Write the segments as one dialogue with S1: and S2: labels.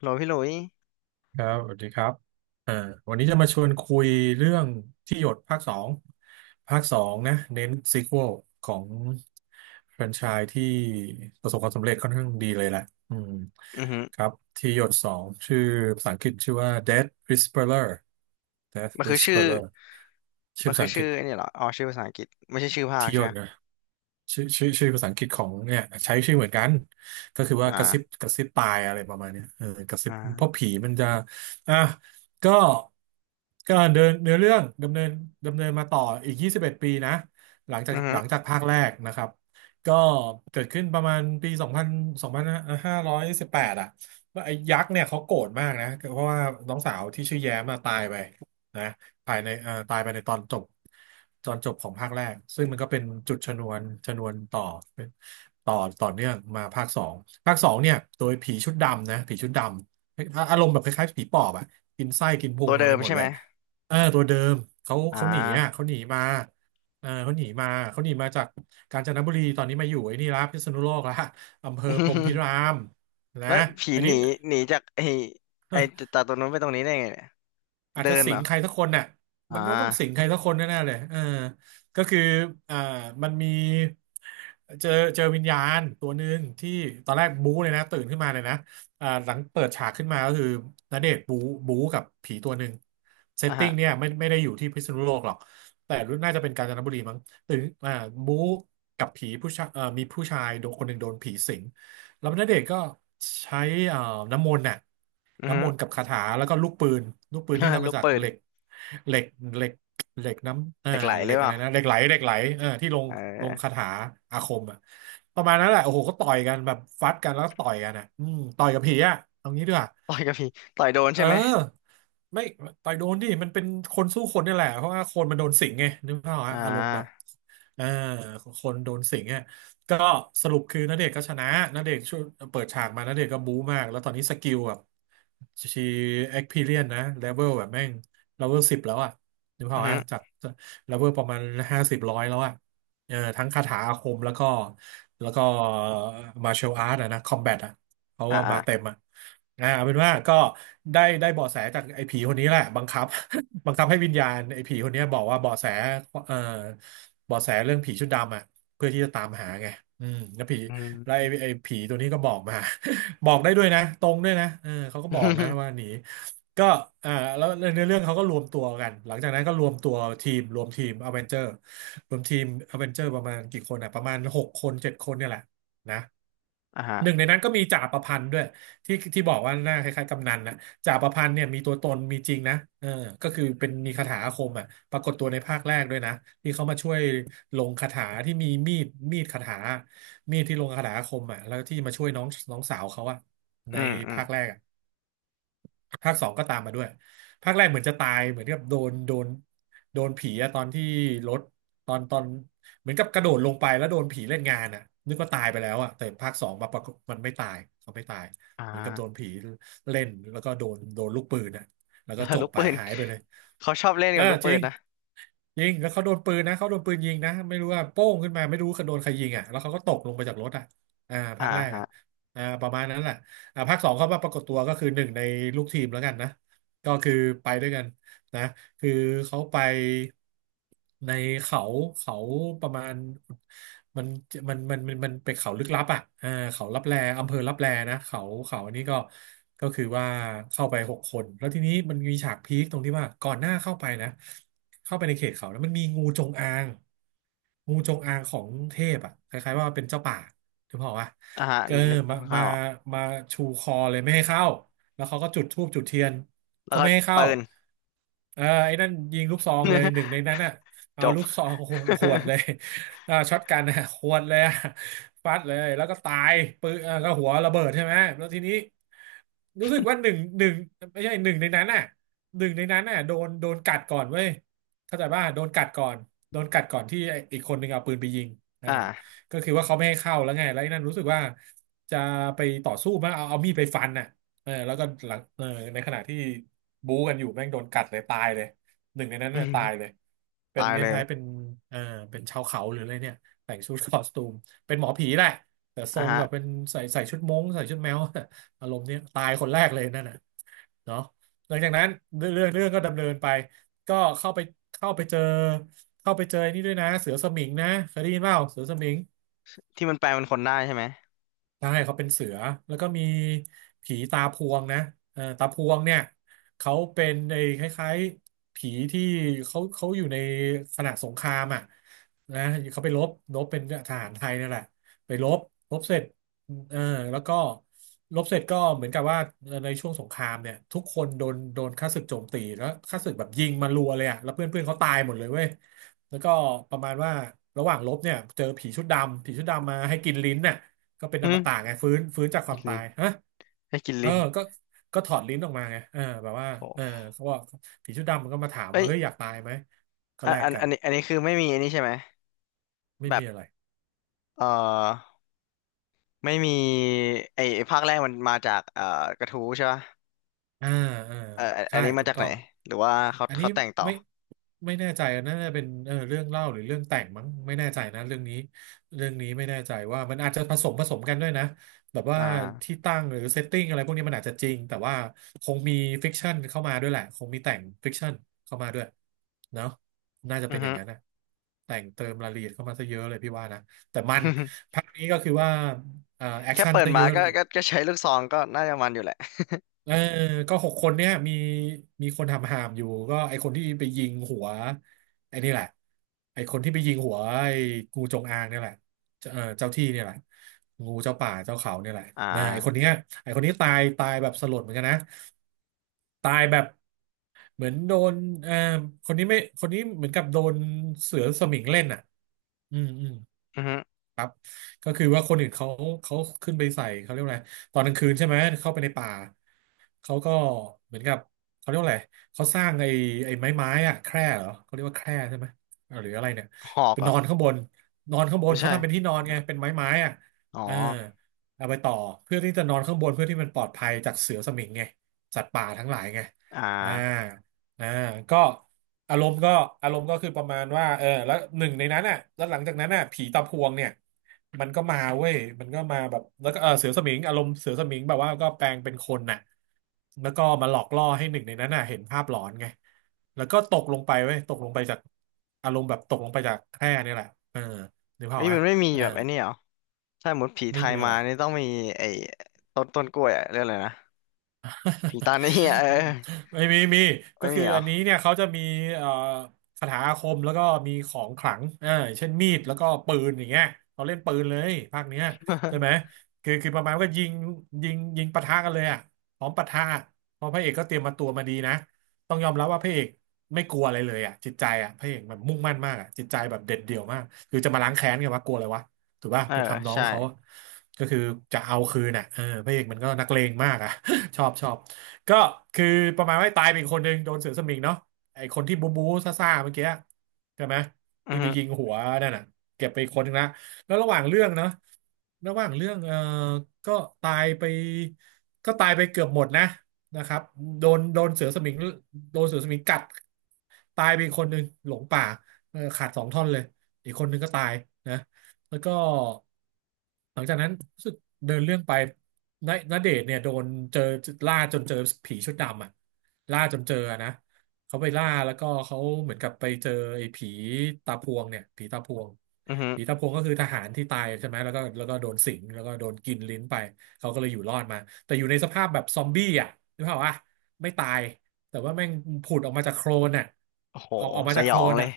S1: โหลพี่หลุย
S2: ครับสวัสดีครับอ่าวันนี้จะมาชวนคุยเรื่องที่หยดภาคสองภาคสองนะเน้นซีควอลของแฟรนไชส์ที่ประสบความสำเร็จค่อนข้างดีเลยแหละอืม
S1: อือหือ
S2: ครับที่หยดสองชื่อภาษาอังกฤษชื่อว่า Death Whisperer Death
S1: มันคือชื่อ
S2: Whisperer ชื่อ
S1: มัน
S2: ภา
S1: คื
S2: ษา
S1: อ
S2: อังก
S1: ชื่
S2: ฤ
S1: อ
S2: ษ
S1: ไอ้นี่เหรออ๋อชื่อภาษาอังกฤษไม่ใช่ชื่อภาค
S2: ที่หย
S1: ใช่ไห
S2: ด
S1: ม
S2: นะ ชื่อภาษาอังกฤษของเนี่ยใช้ชื่อเหมือนกันก็คือว่ากระซิบ
S1: อ่า
S2: กระซิบตายอะไรประมาณเนี้ยเออกระซิบเพราะ
S1: อ่า
S2: ผีมันจะอ่ะก็ก็เดินเนื้อเรื่องดำเนินมาต่ออีก21ปีนะหลังจาก
S1: อือหื
S2: ห
S1: อ
S2: ลังจากภาคแรกนะครับก็เกิดขึ้นประมาณปี2ันสองพันห้5 1 8อยสิบแปดอ่ะว่าไอ้ยักษ์เนี่ยเขาโกรธมากนะเพราะว่าน้องสาวที่ชื่อแย้มมาตายไปนะ ภายในตายไปในตอนจบตอนจบของภาคแรกซึ่งมันก็เป็นจุดชนวนต่อเป็นต่อต่อเนื่องมาภาคสองภาคสองเนี่ยโดยผีชุดดำนะผีชุดดำอาอารมณ์แบบคล้ายๆผีปอบอะกินไส้กินพุ
S1: ตั
S2: ง
S1: ว
S2: อะไร
S1: เดิ
S2: ไป
S1: ม
S2: หมด
S1: ใช่
S2: เล
S1: ไหม
S2: ยเออตัวเดิมเขา
S1: อ่
S2: เขาหนีอ่ะเขา
S1: า
S2: หนีมาเออเขาหนีมาจากกาญจนบุรีตอนนี้มาอยู่ไอ้นี่ละพิษณุโลกละอำเภอพรหมพิ รามนะ
S1: แล้วผี
S2: อัน
S1: ห
S2: นี้
S1: นีหนีจากไอ้ไอ้จากตรงนู้นไปตรงนี้ได้ไงเนี่ย
S2: อาจ
S1: เดิ
S2: จะ
S1: น
S2: สิ
S1: เหร
S2: ง
S1: อ
S2: ใครสักคนน่ะ
S1: อ่
S2: มันต้องสิง
S1: า
S2: ใครสักคนแน่ๆเลยเออก็คืออ่ามันมีเจอเจอวิญญาณตัวหนึ่งที่ตอนแรกบู๊เลยนะตื่นขึ้นมาเลยนะอ่าหลังเปิดฉากขึ้นมาก็คือณเดชน์บู๊บู๊กับผีตัวหนึ่งเซต
S1: อ่า
S2: ติ้
S1: ฮะ
S2: งเนี่ยไม่ได้อยู่ที่พิษณุโลกหรอกแต่รู้น่าจะเป็นกาญจนบุรีมั้งตื่นอ่าบู๊กับผีผู้ชายมีผู้ชายโดนคนหนึ่งโดนผีสิงแล้วณเดชน์ก็ใช้เอ่อน้ำมนต์น่ะ
S1: อือหื
S2: น้ำม
S1: อ
S2: นต์กับคาถาแล้วก็ลูกปืนลูกปืนที่ ทำ
S1: ลู
S2: มา
S1: ก
S2: จาก
S1: ปืน
S2: เหล็กเหล็กเหล็กเหล็กน้ำเออ
S1: เหล็กไหลห
S2: เห
S1: รื
S2: ล็
S1: อ
S2: ก
S1: เป
S2: อะไร
S1: ล่า
S2: นะเหล็กไหลเออที่
S1: เอ
S2: ลงคา
S1: อ
S2: ถาอาคมอ่ะประมาณนั้นแหละโอ้โหก็ต่อยกันแบบฟัดกันแล้วก็ต่อยกันอ่ะอืมต่อยกับผีอ่ะเอางี้ด้วย
S1: ต่อยกับผีต่อยโดน
S2: เ
S1: ใช่ไหม
S2: ออไม่ต่อยโดนดิมันเป็นคนสู้คนนี่แหละเพราะว่าคนมันโดนสิงไงนึกภาพออก
S1: อ่
S2: ฮะอารมณ์แบบ
S1: า
S2: เออคนโดนสิงอ่ะก็สรุปคือณเดชน์ก็ชนะณเดชน์ช่วยเปิดฉากมาณเดชน์ก็บู๊มากแล้วตอนนี้สกิลแบบชีเอ็กพีเรียนนะเลเวลแบบแม่งเลเวลสิบแล้วอ่ะนึกภาพ
S1: อือ
S2: ออก
S1: หือ
S2: ฮะจากเลเวลประมาณห้าสิบร้อยแล้วอ่ะเออทั้งคาถาอาคมแล้วก็แล้วก็มาร์เชลอาร์ตนะคอมแบท เพราะ
S1: อ่า
S2: ว่า
S1: อ่า
S2: มาเต็มอ่ะอ่าเอาเป็นว่าก็ได้เบาะแสจากไอ้ผีคนนี้แหละบังคับ บังคับให้วิญญาณไอ้ผีคนเนี้ยบอกว่าเบาะแสเอ่อเบาะแสเรื่องผีชุดดำอ่ะเพื่อที่จะตามหาไงอืมแล้วผี
S1: อื
S2: แล้วไอ้
S1: ม
S2: ไอ้ผีตัวนี้ก็บอกมา บอกได้ด้วยนะตรงด้วยนะเออเขาก็บอกนะว่าหนี ก็อ่าแล้วในเรื่องเขาก็รวมตัวกันหลังจากนั้นก็รวมตัวทีมรวมทีมอเวนเจอร์รวมทีมอเวนเจอร์ประมาณกี่คนอ่ะประมาณหกคนเจ็ดคนเนี่ยแหละ นะ
S1: อ่า
S2: หนึ่งใน
S1: ฮะ
S2: นั้นก็มีจ่าประพันธ์ด้วยที่บอกว่าหน้าคล้ายๆกำนันนะจ่าประพันธ์เนี่ยมีตัวตนมีจริงนะเออก็คือเป็นมีคาถาอาคมอ่ะปรากฏตัวในภาคแรกด้วยนะที่เขามาช่วยลงคาถาที่มีมีดมีดคาถามีดที่ลงคาถาอาคมอ่ะแล้วที่มาช่วยน้องน้องสาวเขาอ่ะ
S1: อื
S2: ใน
S1: มอืม
S2: ภาคแรกอะ ภาคสองก็ตามมาด้วยภาคแรกเหมือนจะตายเหมือนกับโดนผีอะตอนที่รถตอนเหมือนกับกระโดดลงไปแล้วโดนผีเล่นงานอะนึกว่าตายไปแล้วอะแต่ภาคสองมาปรากฏมันไม่ตายเขาไม่ตาย
S1: อ่า
S2: เหมือนกับโดนผีเล่นแล้วก็โดนลูกปืนอะแล้วก็
S1: ล้
S2: จบ
S1: ลูก
S2: ไป
S1: ปืน
S2: หายไปเลย
S1: เขาชอบเล่น
S2: เอ
S1: กั
S2: อ
S1: บลูก
S2: จ
S1: ปื
S2: ริ
S1: น
S2: ง
S1: นะ
S2: ยิงแล้วเขาโดนปืนนะเขาโดนปืนยิงนะไม่รู้ว่าโป้งขึ้นมาไม่รู้เขาโดนใครยิงอ่ะแล้วเขาก็ตกลงไปจากรถอ่ะอ่า
S1: อ่า
S2: ภาคแรกอ่ะ
S1: ฮะ
S2: อ่าประมาณนั้นแหละ ภาคสองเข้ามาปรากฏตัวก็คือหนึ่งในลูกทีมแล้วกันนะก็คือไปด้วยกันนะคือเขาไปในเขาเขาประมาณมันมันเป็นเขาลึกลับอ่ะเขาลับแลอำเภอลับแลนะเขาเขาอันนี้ก็ก็คือว่าเข้าไปหกคนแล้วทีนี้มันมีฉากพีคตรงที่ว่าก่อนหน้าเข้าไปนะเข้าไปในเขตเขาแล้วมันมีงูจงอางงูจงอางของเทพอ่ะคล้ายๆว่าเป็นเจ้าป่า ถึงบอกว่า
S1: อ่าฮะ
S2: เออ
S1: นึก
S2: มา
S1: ข้า
S2: มา
S1: วออก
S2: มาชูคอเลยไม่ให้เข้า แล้วเขาก็จุดธูปจุดเทียน
S1: แล้
S2: ก็
S1: วก็
S2: ไม่ให้เข้า
S1: ปืน
S2: เออไอ้นั่นยิงลูกซองเลย หนึ่งในนั้นอ่ะ
S1: จ
S2: เอา
S1: บ
S2: ลูกซอง หวดเลย ช็อตกันอ่ะหวดเลยอ่ะฟัดเลยแล้วก็ตายปืนอ่าก็หัวระเบิดใช่ไหมแล้วทีนี้รู้สึกว่าหนึ่งไม่ใช่หนึ่งในนั้นอ่ะหนึ่งในนั้นอ่ะโดนกัดก่อนเว้ยเข้าใจป่ะโดนกัดก่อนโดนกัดก่อนที่ไอ้อีกคนหนึ่งเอาปืนไปยิงอ่า
S1: อ่า
S2: ก็คือว่าเขาไม่ให้เข้าแล้วไงแล้วไอ้นั่นรู้สึกว่าจะไปต่อสู้มั้งเอามีดไปฟันน่ะเออแล้วก็หลังเออในขณะที่บู๊กันอยู่แม่งโดนกัดเลยตายเลยหนึ่งในนั้น
S1: อื
S2: เนี่ยตายเล
S1: ม
S2: ยเป็น
S1: ตาย
S2: ค
S1: เลย
S2: ล้ายๆเป็นเออเป็นชาวเขาหรืออะไรเนี่ยแต่งชุดคอสตูมเป็นหมอผีแหละแต่ทร
S1: อ่ะ
S2: ง
S1: ฮะ
S2: แบบเป็นใส่ชุดม้งใส่ชุดแมว อารมณ์เนี้ยตายคนแรกเลยนั่นน่ะเนาะหลังจากนั้นเรื่องก็ดำเนินไปก็เข้าไปเข้าไปเจอเข้าไปเจอไอ้นี่ด้วยนะเสือสมิงนะเคยได้ยินเปล่าเสือสมิง
S1: ที่มันแปลเป็นคนได้ใช่ไหม
S2: ใช่เขาเป็นเสือแล้วก็มีผีตาพวงนะเออตาพวงเนี่ยเขาเป็นไอ้คล้ายๆผีที่เขาเขาอยู่ในขณะสงครามอ่ะนะเขาไปรบรบเป็นทหารไทยนั่นแหละไปรบรบเสร็จเออแล้วก็รบเสร็จก็เหมือนกับว่าในช่วงสงครามเนี่ยทุกคนโดนข้าศึกโจมตีแล้วข้าศึกแบบยิงมารัวเลยอ่ะแล้วเพื่อนเพื่อนเขาตายหมดเลยเว้ยแล้วก็ประมาณว่าระหว่างรบเนี่ยเจอผีชุดดำผีชุดดำมาให้กินลิ้นน่ะ ก็เป็นอ
S1: หึ
S2: มตะไงฟื้นจากค
S1: กิ
S2: วา
S1: น
S2: มตา
S1: ลิ้น
S2: ยฮะ
S1: ให้กิน
S2: เออ
S1: ลิ้น
S2: ก็ก็ถอดลิ้นออกมาไงเออแบบว่า
S1: โอ
S2: เออ
S1: ้
S2: เขาบอกผีชุดดำมันก็มาถาม
S1: เอ้
S2: ว่า
S1: ย
S2: เฮ้ยอยากตายไหมก็
S1: อัน
S2: แลกกัน
S1: นี้อันนี้คือไม่มีอันนี้ใช่ไหม
S2: ไม่
S1: แบ
S2: มี
S1: บ
S2: อะไร
S1: เอ่อไม่มีไอ้ไอ้ภาคแรกมันมาจากกระทู้ใช่ป่ะ
S2: อ่าอ่า
S1: อันอั
S2: ใช่
S1: นนี้มา
S2: ถูก
S1: จากไห
S2: ต้อ
S1: น
S2: ง
S1: หรือว่าเขา
S2: อันนี้
S1: เขาแต่งต่อ
S2: ไม่ไม่แน่ใจน่าจะเป็นเออเรื่องเล่าหรือเรื่องแต่งมั้งไม่แน่ใจนะเรื่องนี้เรื่องนี้ไม่แน่ใจว่ามันอาจจะผสมกันด้วยนะแบบว่า
S1: อ่า
S2: ที่ตั้งหรือเซตติ้งอะไรพวกนี้มันอาจจะจริงแต่ว่าคงมีฟิกชันเข้ามาด้วยแหละคงมีแต่งฟิกชันเข้ามาด้วยเนาะน่าจะ
S1: อื
S2: เป็
S1: อ
S2: นอย่า
S1: ฮึ
S2: งนั้นนะแต่งเติมรายละเอียดเข้ามาซะเยอะเลยพี่ว่านะแต่มันภาคนี้ก็คือว่า
S1: แค่เปิด
S2: ซะ
S1: มา
S2: เยอะ
S1: ก็
S2: เลย
S1: ก็ก็ใช้ลูกซองก็น่าจะมันอยู่แหละ
S2: เออก็หกคนเนี่ยมีมีคนทำหามอยู่ก็ไอคนที่ไปยิงหัวไอนี่แหละไอคนที่ไปยิงหัวไองูจงอางเนี่ยแหละเจ้าเออเจ้าที่เนี่ยแหละงูเจ้าป่าเจ้าเขาเนี่ยแหละ
S1: อ่
S2: นะไอคน
S1: า
S2: เนี้ยไอคนนี้ตายแบบสลดเหมือนกันนะตายแบบเหมือนโดนเออคนนี้ไม่คนนี้เหมือนกับโดนเสือสมิงเล่นอ่ะอืม
S1: อือฮึ
S2: ก็คือว่าคนอื่นเขาเขาขึ้นไปใส่เขาเรียกว่าอะไรตอนกลางคืนใช่ไหมเข้าไปในป่าเขาก็เหมือนกับเขาเรียกว่าอะไรเขาสร้างไอ้ไม้อะแคร่เหรอเขาเรียกว่าแคร่ใช่ไหมหรืออะไรเนี่ย
S1: หอก
S2: เป็น
S1: เหร
S2: น
S1: อ
S2: อนข้างบนนอนข้างบน
S1: ไม่
S2: เขา
S1: ใช่
S2: ทำเป็นที่นอนไงเป็นไม้อะ
S1: อ๋อ
S2: เออเอาไปต่อเพื่อที่จะนอนข้างบนเพื่อที่มันปลอดภัยจากเสือสมิงไงสัตว์ป่าทั้งหลายไง
S1: อ่
S2: อ่า
S1: า
S2: อ่าก็อารมณ์ก็อารมณ์ก็คือประมาณว่าเออแล้วหนึ่งในนั้นอ่ะแล้วหลังจากนั้นอ่ะผีตาพวงเนี่ยมันก็มาเว้ยมันก็มาแบบแล้วก็เออเสือสมิงอารมณ์เสือสมิงแบบว่าก็แปลงเป็นคนน่ะแล้วก็มาหลอกล่อให้หนึ่งในนั้นน่ะเห็นภาพหลอนไงแล้วก็ตกลงไปเว้ยตกลงไปจากอารมณ์แบบตกลงไปจากแคร่เนี่ยแหละเออนึกภาพ
S1: เฮ้
S2: อ
S1: ย
S2: อกไหม
S1: มันไม่มี
S2: เออ
S1: แบบไอ้นี่เหรอถ้าหมดผีไท
S2: ไม่
S1: ย
S2: มีอะ
S1: มา
S2: ไร
S1: นี่ต้องมีไอ้ต้นต้นกล้วยอะเรื่องอะไรนะผีตานี่อะเออ
S2: ไม่มีมี
S1: ไม่
S2: ก็
S1: มี
S2: คือ
S1: เหรอ
S2: อันนี้เนี่ยเขาจะมีเอ่อคาถาอาคมแล้วก็มีของขลังเออเช่นมีดแล้วก็ปืนอย่างเงี้ยเขาเล่นปืนเลยภาคเนี้ยใช่ไหม คือประมาณว่าก็ยิงยิงปะทะกันเลยอ่ะพร้อมปะทะเพราะพระเอกก็เตรียมมาตัวมาดีนะต้องยอมรับว่าพระเอกไม่กลัวอะไรเลยอ่ะจิตใจอ่ะพระเอกมันมุ่งมั่นมากอ่ะจิตใจแบบเด็ดเดี่ยวมากคือจะมาล้างแค้นกันวะกลัวอะไรวะถูกป่ะ
S1: เออ
S2: ไปทำน้อง
S1: ใช่
S2: เขาก็คือจะเอาคืนอ่ะเออพระเอกมันก็นักเลงมากอ่ะ ชอบ ก็คือประมาณว่าตายเป็นคนหนึ่งโดนเสือสมิงเนาะไอคนที่บูบูซ่าๆเมื่อกี้ใช่ไหม
S1: อือ
S2: ที่ไป
S1: ฮึ
S2: ยิงหัวนั่นน่ะเก็บไปคนหนึงละแล้วระหว่างเรื่องเนาะระหว่างเรื่องเออก็ตายไปก็ตายไปเกือบหมดนะนะครับโดนเสือสมิงโดนเสือสมิงกัดตายไปอีกคนหนึ่งหลงป่าเออขาดสองท่อนเลยอีกคนหนึ่งก็ตายนะ แล้วก็หลังจากนั้นรู้สึกเดินเรื่องไปณเดชน์เนี่ยโดนเจอล่าจนเจอผีชุดดำอ่ะล่าจนเจอนะเขาไปล่าแล้วก็เขาเหมือนกับไปเจอไอ้ผีตาพวงเนี่ยผีตาพวง
S1: อือฮึ
S2: ผีตาพวงก็คือทหารที่ตายใช่ไหมแล้วก็โดนสิงแล้วก็โดนกินลิ้นไปเขาก็เลยอยู่รอดมาแต่อยู่ในสภาพแบบซอมบี้อ่ะนึกภาพว่าไม่ตาย แต่ว่าแม่งผุดออกมาจากโคลนอ่ะ
S1: โอ้โห
S2: ออกมา
S1: ส
S2: จาก
S1: ย
S2: โค
S1: อ
S2: ล
S1: ง
S2: น
S1: เลย
S2: อ่ะ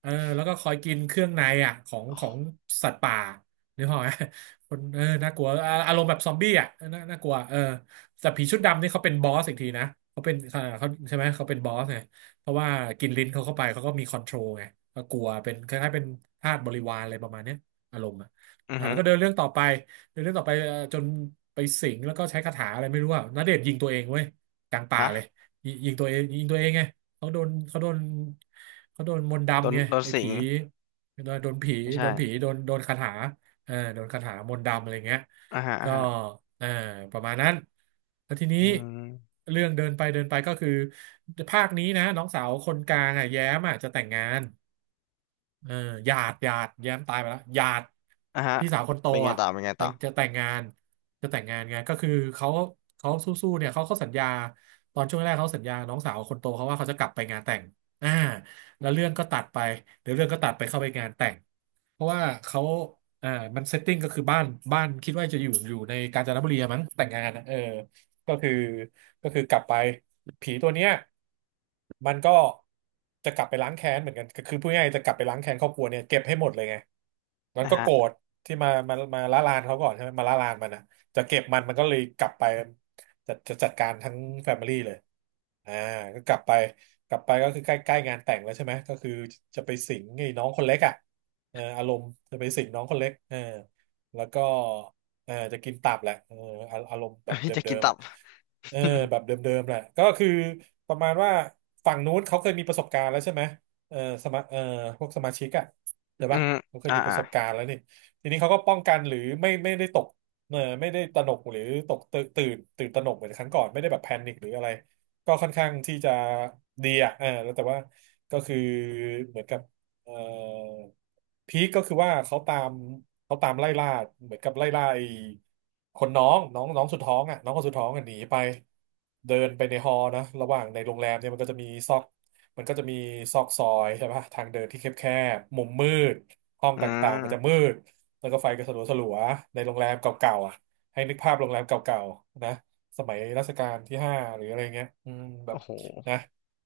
S2: เออแล้วก็คอยกินเครื่องในอ่ะของ
S1: โอ้
S2: สัตว์ป่านึกออกไหมคนเออน่ากลัวอารมณ์แบบซอมบี้อ่ะน่ากลัวเออแต่ผีชุดดำนี่เขาเป็นบอสอีกทีนะเขาเป็นเขาใช่ไหมเขาเป็นบอสไงเพราะว่ากินลิ้นเขาเข้าไปเขาก็มีคอนโทรลไงก็กลัวเป็นคล้ายๆเป็นทาสบริวารอะไรประมาณเนี้ยอารมณ์อ่ะ
S1: อือ
S2: อ่า
S1: ฮึ
S2: แล้วก็เดินเรื่องต่อไปเดินเรื่องต่อไปจนไปสิงแล้วก็ใช้คาถาอะไรไม่รู้อ่ะณเดชน์ยิงตัวเองเว้ยกลางป่า
S1: ฮะ
S2: เลย ยิงตัวเองยิงตัวเองไงเขาโดนเขาโดนมนต์
S1: โดน
S2: ดำไง
S1: โดน
S2: ไอ้
S1: สิง
S2: ผีโดนผี
S1: ไม่
S2: โด
S1: ใช่
S2: นผีโดนโดนคาถาเออโดนคาถามนต์ดำอะไรเงี้ย
S1: อ่าฮะอ่า
S2: ก็
S1: ฮะ
S2: เออประมาณนั้นแล้วทีนี้
S1: อืม
S2: เรื่องเดินไปก็คือภาคนี้นะน้องสาวคนกลางอ่ะแย้มอ่ะจะแต่งงาน เออหยาดแย้มตายไปแล้วหยาด
S1: อ่าฮะ
S2: พี่สาวคนโต
S1: เป็นไง
S2: อ่ะ
S1: ต่อเป็นไง
S2: แต่
S1: ต่อ
S2: งจะแต่งงานจะแต่งงานไงก็คือเขาเขาสู้ๆเนี่ยเขาสัญญาตอนช่วงแรกเขาสัญญาน้องสาวคนโตเขาว่าเขาจะกลับไปงานแต่งอ่าแล้วเรื่องก็ตัดไปเดี๋ยวเรื่องก็ตัดไปเข้าไปงานแต่งเพราะว่าเขาอ่ามันเซตติ้งก็คือบ้านบ้านคิดว่าจะอยู่ในกาญจนบุรีอะมั้งแต่งงานอะเออ ก็คือก็คือกลับไปผีตัวเนี้ยมันก็จะกลับไปล้างแค้นเหมือนกันก็คือพูดง่ายๆจะกลับไปล้างแค้นครอบครัวเนี่ยเก็บให้หมดเลยไงมัน
S1: อ่า
S2: ก็
S1: ฮะ
S2: โกรธที่มามาละลานเขาก่อนใช่ไหมมาละลานมันนะจะเก็บมันมันก็เลยกลับไปจะจัดการทั้งแฟมิลี่เลยอ่าก็กลับไปกลับไปก็คือใกล้ใกล้งานแต่งแล้วใช่ไหมก็คือจะไปสิงไอ้น้องคนเล็กอ่ะเอออารมณ์จะไปสิงน้องคนเล็กเออแล้วก็ เออจะกินตับแหละเอออารมณ์ แบบ
S1: เฮ้ยจะ
S2: เดิ
S1: กิน
S2: ม
S1: ตั
S2: ๆอ่ะ
S1: บ
S2: เออ
S1: อื
S2: แบบเดิมๆแหละก็คือประมาณว่าฝั่งนู้นเขาเคยมีประสบการณ์แล้วใช่ไหมเออสมาเออพวกสมาชิกอ่ะเดี๋ยว
S1: อ
S2: ปะเขาเคย
S1: อ่า
S2: มีป
S1: อ่า
S2: ระสบการณ์แล้วนี่ทีนี้เขาก็ป้องกันหรือไม่ได้ตกเออไม่ได้ตระหนกหรือตกตื่นตระหนกเหมือนครั้งก่อนไม่ได้แบบแพนิคหรืออะไรก็ค่อนข้างที่จะดีอ่ะเออแล้วแต่ว่าก็คือเหมือนกับเอ่อพีคก็คือว่าเขาตาม เขาตามไล่ล่าเหมือนกับไล่ล่าไอ้คนน้องน้องน้องสุดท้องอ่ะน้องคนสุดท้องอ่ะหนีไปเดินไปในฮอลล์นะระหว่างในโรงแรมเนี่ยมันก็จะมีซอกมันก็จะมีซอกซอยใช่ปะทางเดินที่แคบๆมุมมืดห้อง
S1: อื
S2: ต่างๆมันจะมื
S1: ม
S2: ดแล้วก็ไฟก็สลัวๆในโรงแรมเก่าๆอ่ะให้นึกภาพโรงแรมเก่าๆนะสมัยรัชกาลที่ห้าหรืออะไรเงี้ยอืมแบ
S1: โอ้
S2: บ
S1: โห
S2: นะ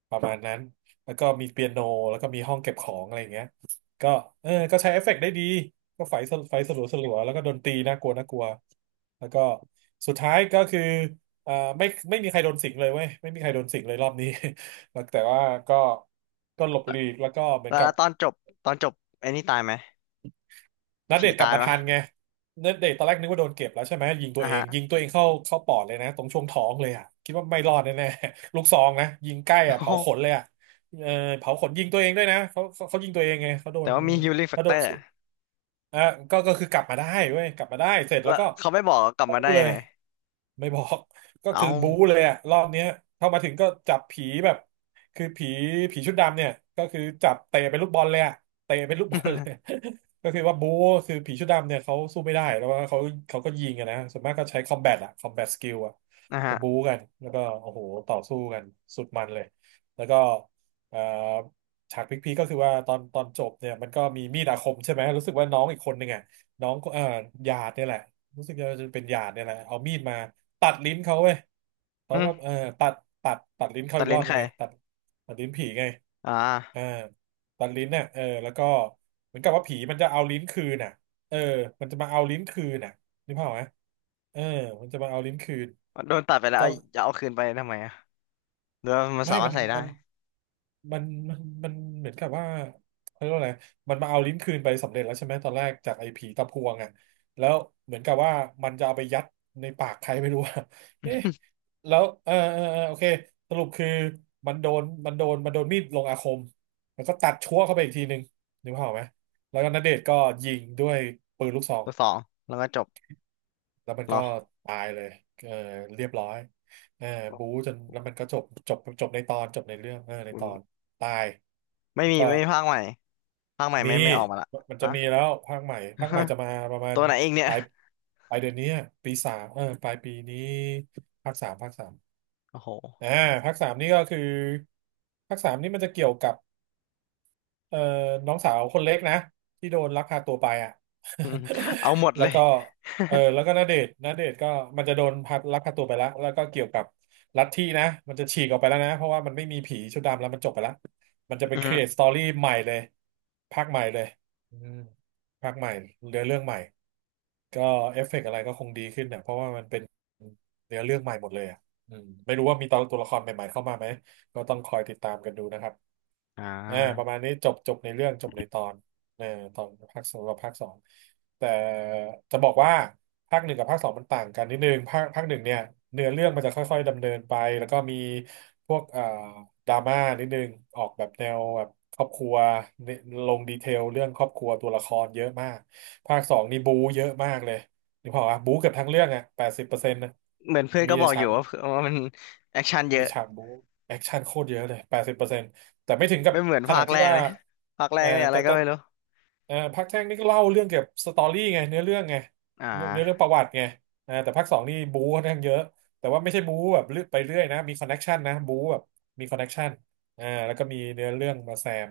S2: ประมาณนั้นแล้วก็มีเปียโนแล้วก็มีห้องเก็บของอะไรอย่างเงี้ยก็เออก็ใช้เอฟเฟกต์ได้ดี ก็ไฟสลัวสลัวแล้วก็โดนตีน่ากลัวน่ากลัวแล้วก็สุดท้ายก็คือเอ่อไม่ไม่มีใครโดนสิงเลยเว้ยไม่มีใครโดนสิงเลยรอบนี้ แล้วแต่ว่าก็หลบ
S1: แล้
S2: หลีกแล้วก็เหมือน
S1: ว
S2: กั
S1: แล้
S2: บ
S1: วตอนจบตอนจบไอ้นี่ตายไหม
S2: นัดเด
S1: ผี
S2: ทก
S1: ตา
S2: ลับ
S1: ย
S2: มา
S1: ปะ
S2: ทันไงนัดเดทตอนแรกนึกว่าโดนเก็บแล้วใช่ไหมยิงตั
S1: อ่า
S2: วเอง
S1: ฮะ
S2: ยิงตัวเอ งเข้าปอดเลยนะตรงช่วงท้องเลยอ่ะคิดว่าไม่รอดแน่ๆลูกซองนะยิงใกล้
S1: โอ้
S2: อ่ะ
S1: โห
S2: เผาขนเลยอ่ะเออเผาขนยิงตัวเองด้วยนะเขายิงตัวเองไงเขาโด
S1: แต่
S2: น
S1: ว่ามีฮิลลิ่งแฟ
S2: เขา
S1: ก
S2: โด
S1: เตอ
S2: น
S1: ร์
S2: สิง อ่ะก็คือกลับมาได้เว้ยกลับมาได้เสร็จแล้
S1: แล้
S2: ว
S1: ว
S2: ก็
S1: เขาไม่บอกกลับ
S2: บู๊
S1: มาได้
S2: เล
S1: ยัง
S2: ย
S1: ไง
S2: ไม่บอก ก็
S1: เอา
S2: คือบู๊เลยอะรอบเนี้ยเข้ามาถึงก็จับผีแบบคือผีผีชุดดำเนี่ยก็คือจับเตะเป็นลูกบอลเลยอะเตะเป็นลูกบอลเลย ก็คือว่าบู๊คือผีชุดดำเนี่ยเขาสู้ไม่ได้แล้วว่าเขาเขาก็ยิงอะนะส่วนมากก็ใช้คอมแบทอะคอมแบทสกิลอะ
S1: นะ
S2: ก็
S1: ฮะ
S2: บู๊กันแล้วก็โอ้โหต่อสู้กันสุดมันเลยแล้วก็เอ่อ ฉากพีคๆก็คือว่าตอนจบเนี่ยมันก็มีมีดอาคมใช่ไหมรู้สึกว่าน้องอีกคนหนึ่งอ่ะน้องก็หยาดเนี่ยแหละรู้สึกจะเป็นหยาดเนี่ยแหละเอามีดมาตัดลิ้นเขาเว้ยเขา
S1: อืม
S2: ก็เออตัดตัดลิ้นเขา
S1: ตั
S2: อี
S1: ด
S2: กร
S1: ลิ้
S2: อ
S1: น
S2: บห
S1: ใค
S2: นึ
S1: ร
S2: งไงตัดตัดลิ้นผีไง
S1: อ่
S2: เออ
S1: า
S2: ตัดลิ้นเนี่ยเออแล้วก็เหมือนกับว่าผีมันจะเอาลิ้นคืนน่ะเออมันจะมาเอาลิ้นคืนน่ะนึกภาพออกไหมเออมันจะมาเอาลิ้นคืน
S1: โดนตัดไปแล้ว
S2: ก็
S1: เอาจะเอาคืนไปทำไมอ่ะหรือว่ามัน
S2: ไม่
S1: สามารถใส่ได้
S2: มัน มันมันมันเหมือนกับว่าเขาเรียกว่าอะไรมันมาเอาลิ้นคืนไปสำเร็จแล้วใช่ไหมตอนแรกจากไอ้ผีตะพวงอ่ะแล้วเหมือนกับว่ามันจะเอาไปยัดในปากใครไม่รู้อะ เอ๊ะแล้วเออโอเคสรุปคือมันโดนมีดลงอาคมแล้วก็ตัดชั่วเข้าไปอีกทีหนึ่งนึกภาพออกไหมแล้วก็ณเดชน์ก็ยิงด้วยปืนลูกซอง
S1: ตัวสองแล้วก็จบ
S2: แล้วมัน
S1: เหร
S2: ก็
S1: อ
S2: ตายเลยเออเรียบร้อยเออ
S1: ขอบ
S2: บู๊จนแล้วมันก็จบจบจบในตอนจบในเรื่องเออใน
S1: คุ
S2: ต
S1: ณ
S2: อนตาย
S1: ไม่มี
S2: ก็
S1: ไม่มีภาคใหม่ภาคใหม่
S2: มี
S1: ไม่ไม่ออกมาละ
S2: มันจะ
S1: อ่ะ
S2: มีแล้วภาคใหม่ภาคใหม่ จะมาประมาณ
S1: ตัวไหนเองเนี่
S2: ป
S1: ย
S2: ลายปลายเดือนนี้อะปีสามเออปลายปีนี้ภาคสามภาคสาม
S1: โอ้โห
S2: อ่าภาคสามนี่ก็คือภาคสามนี่มันจะเกี่ยวกับ เอ่อน้องสาวคนเล็กนะที่โดนลักพาตัวไปอ่ะ
S1: เอาหมด
S2: แล้
S1: เล
S2: ว
S1: ย
S2: ก็เออ แล้วก็ณเดชน์ณเดชน์ก็มันจะโดนลักพาตัวไปแล้วแล้วก็เกี่ยวกับลัทธินะมันจะฉีกออกไปแล้วนะเพราะว่ามันไม่มีผีชุดดำแล้วมันจบไปแล้วมันจะไป
S1: อืม
S2: create story ใหม่เลยภาคใหม่เลยอืมภาคใหม่เนื้อเรื่องใหม่ก็เอฟเฟกต์อะไรก็คงดีขึ้นเนี่ยเพราะว่ามันเป็นเนื้อเรื่องใหม่หมดเลยอ่ะอืมไม่รู้ว่ามีตัวละครใหม่ๆเข้ามาไหมก็ต้องคอยติดตามกันดูนะครับ
S1: อ่
S2: เอ่าประ
S1: า
S2: มาณนี้จบจบในเรื่องจบในตอนเออตอนภาคสองกับภาคสองแต่จะบอกว่าภาคหนึ่งกับภาคสองมันต่างกันนิดนึงภาคหนึ่งเนี่ยเนื้อเรื่องมันจะค่อยๆดำเนินไปแล้วก็มีพวกดราม่านิดนึงออกแบบแนวแบบครอบครัวเนี่ยลงดีเทลเรื่องครอบครัวตัวละครเยอะมากภาคสองนี่บู๊เยอะมากเลยนึกภาพออกปะบู๊เกือบทั้งเรื่องอ่ะแปดสิบเปอร์เซ็นต์นะ
S1: เหมือนเพื่อน
S2: มี
S1: ก็บ
S2: แต่
S1: อกอ
S2: ฉา
S1: ยู่
S2: ก
S1: ว่าว่ามันแอคชั่นเย
S2: มี
S1: อะ
S2: ฉากบู๊แอคชั่นโคตรเยอะเลยแปดสิบเปอร์เซ็นต์แต่ไม่ถึงกับ
S1: ไม่เหมือน
S2: ข
S1: ภา
S2: นาด
S1: คแร
S2: ที่
S1: ก
S2: ว่า
S1: เลยภาคแรกเนี่ยอะไรก็
S2: แต่
S1: ไม่รู้
S2: ภาคแรกนี่ก็เล่าเรื่องเกี่ยวกับสตอรี่ไงเนื้อเรื่องไง
S1: อ่
S2: เนื้อเรื่อ
S1: า
S2: งประวัติไงอ่าแต่ภาคสองนี่บู๊ค่อนข้างเยอะแต่ว่าไม่ใช่บู๊แบบเลือกไปเรื่อยนะมีคอนเน็กชันนะบู๊แบบมีคอนเน็กชันอ่าแล้วก็มีเนื้อเรื่องมาแซม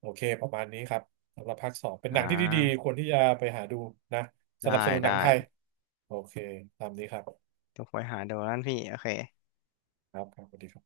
S2: โอเคประมาณนี้ครับสำหรับภาคสองเป็นห
S1: อ่
S2: นังที่ดีๆ
S1: า
S2: ควรที่จะไปหาดูนะส
S1: ได้
S2: นับสนุนห
S1: ได้
S2: นังไทยโอเคตามนี้ครับ
S1: เดี๋ยกไปหาดูนั่นพี่โอเค
S2: ครับครับสวัสดีครับ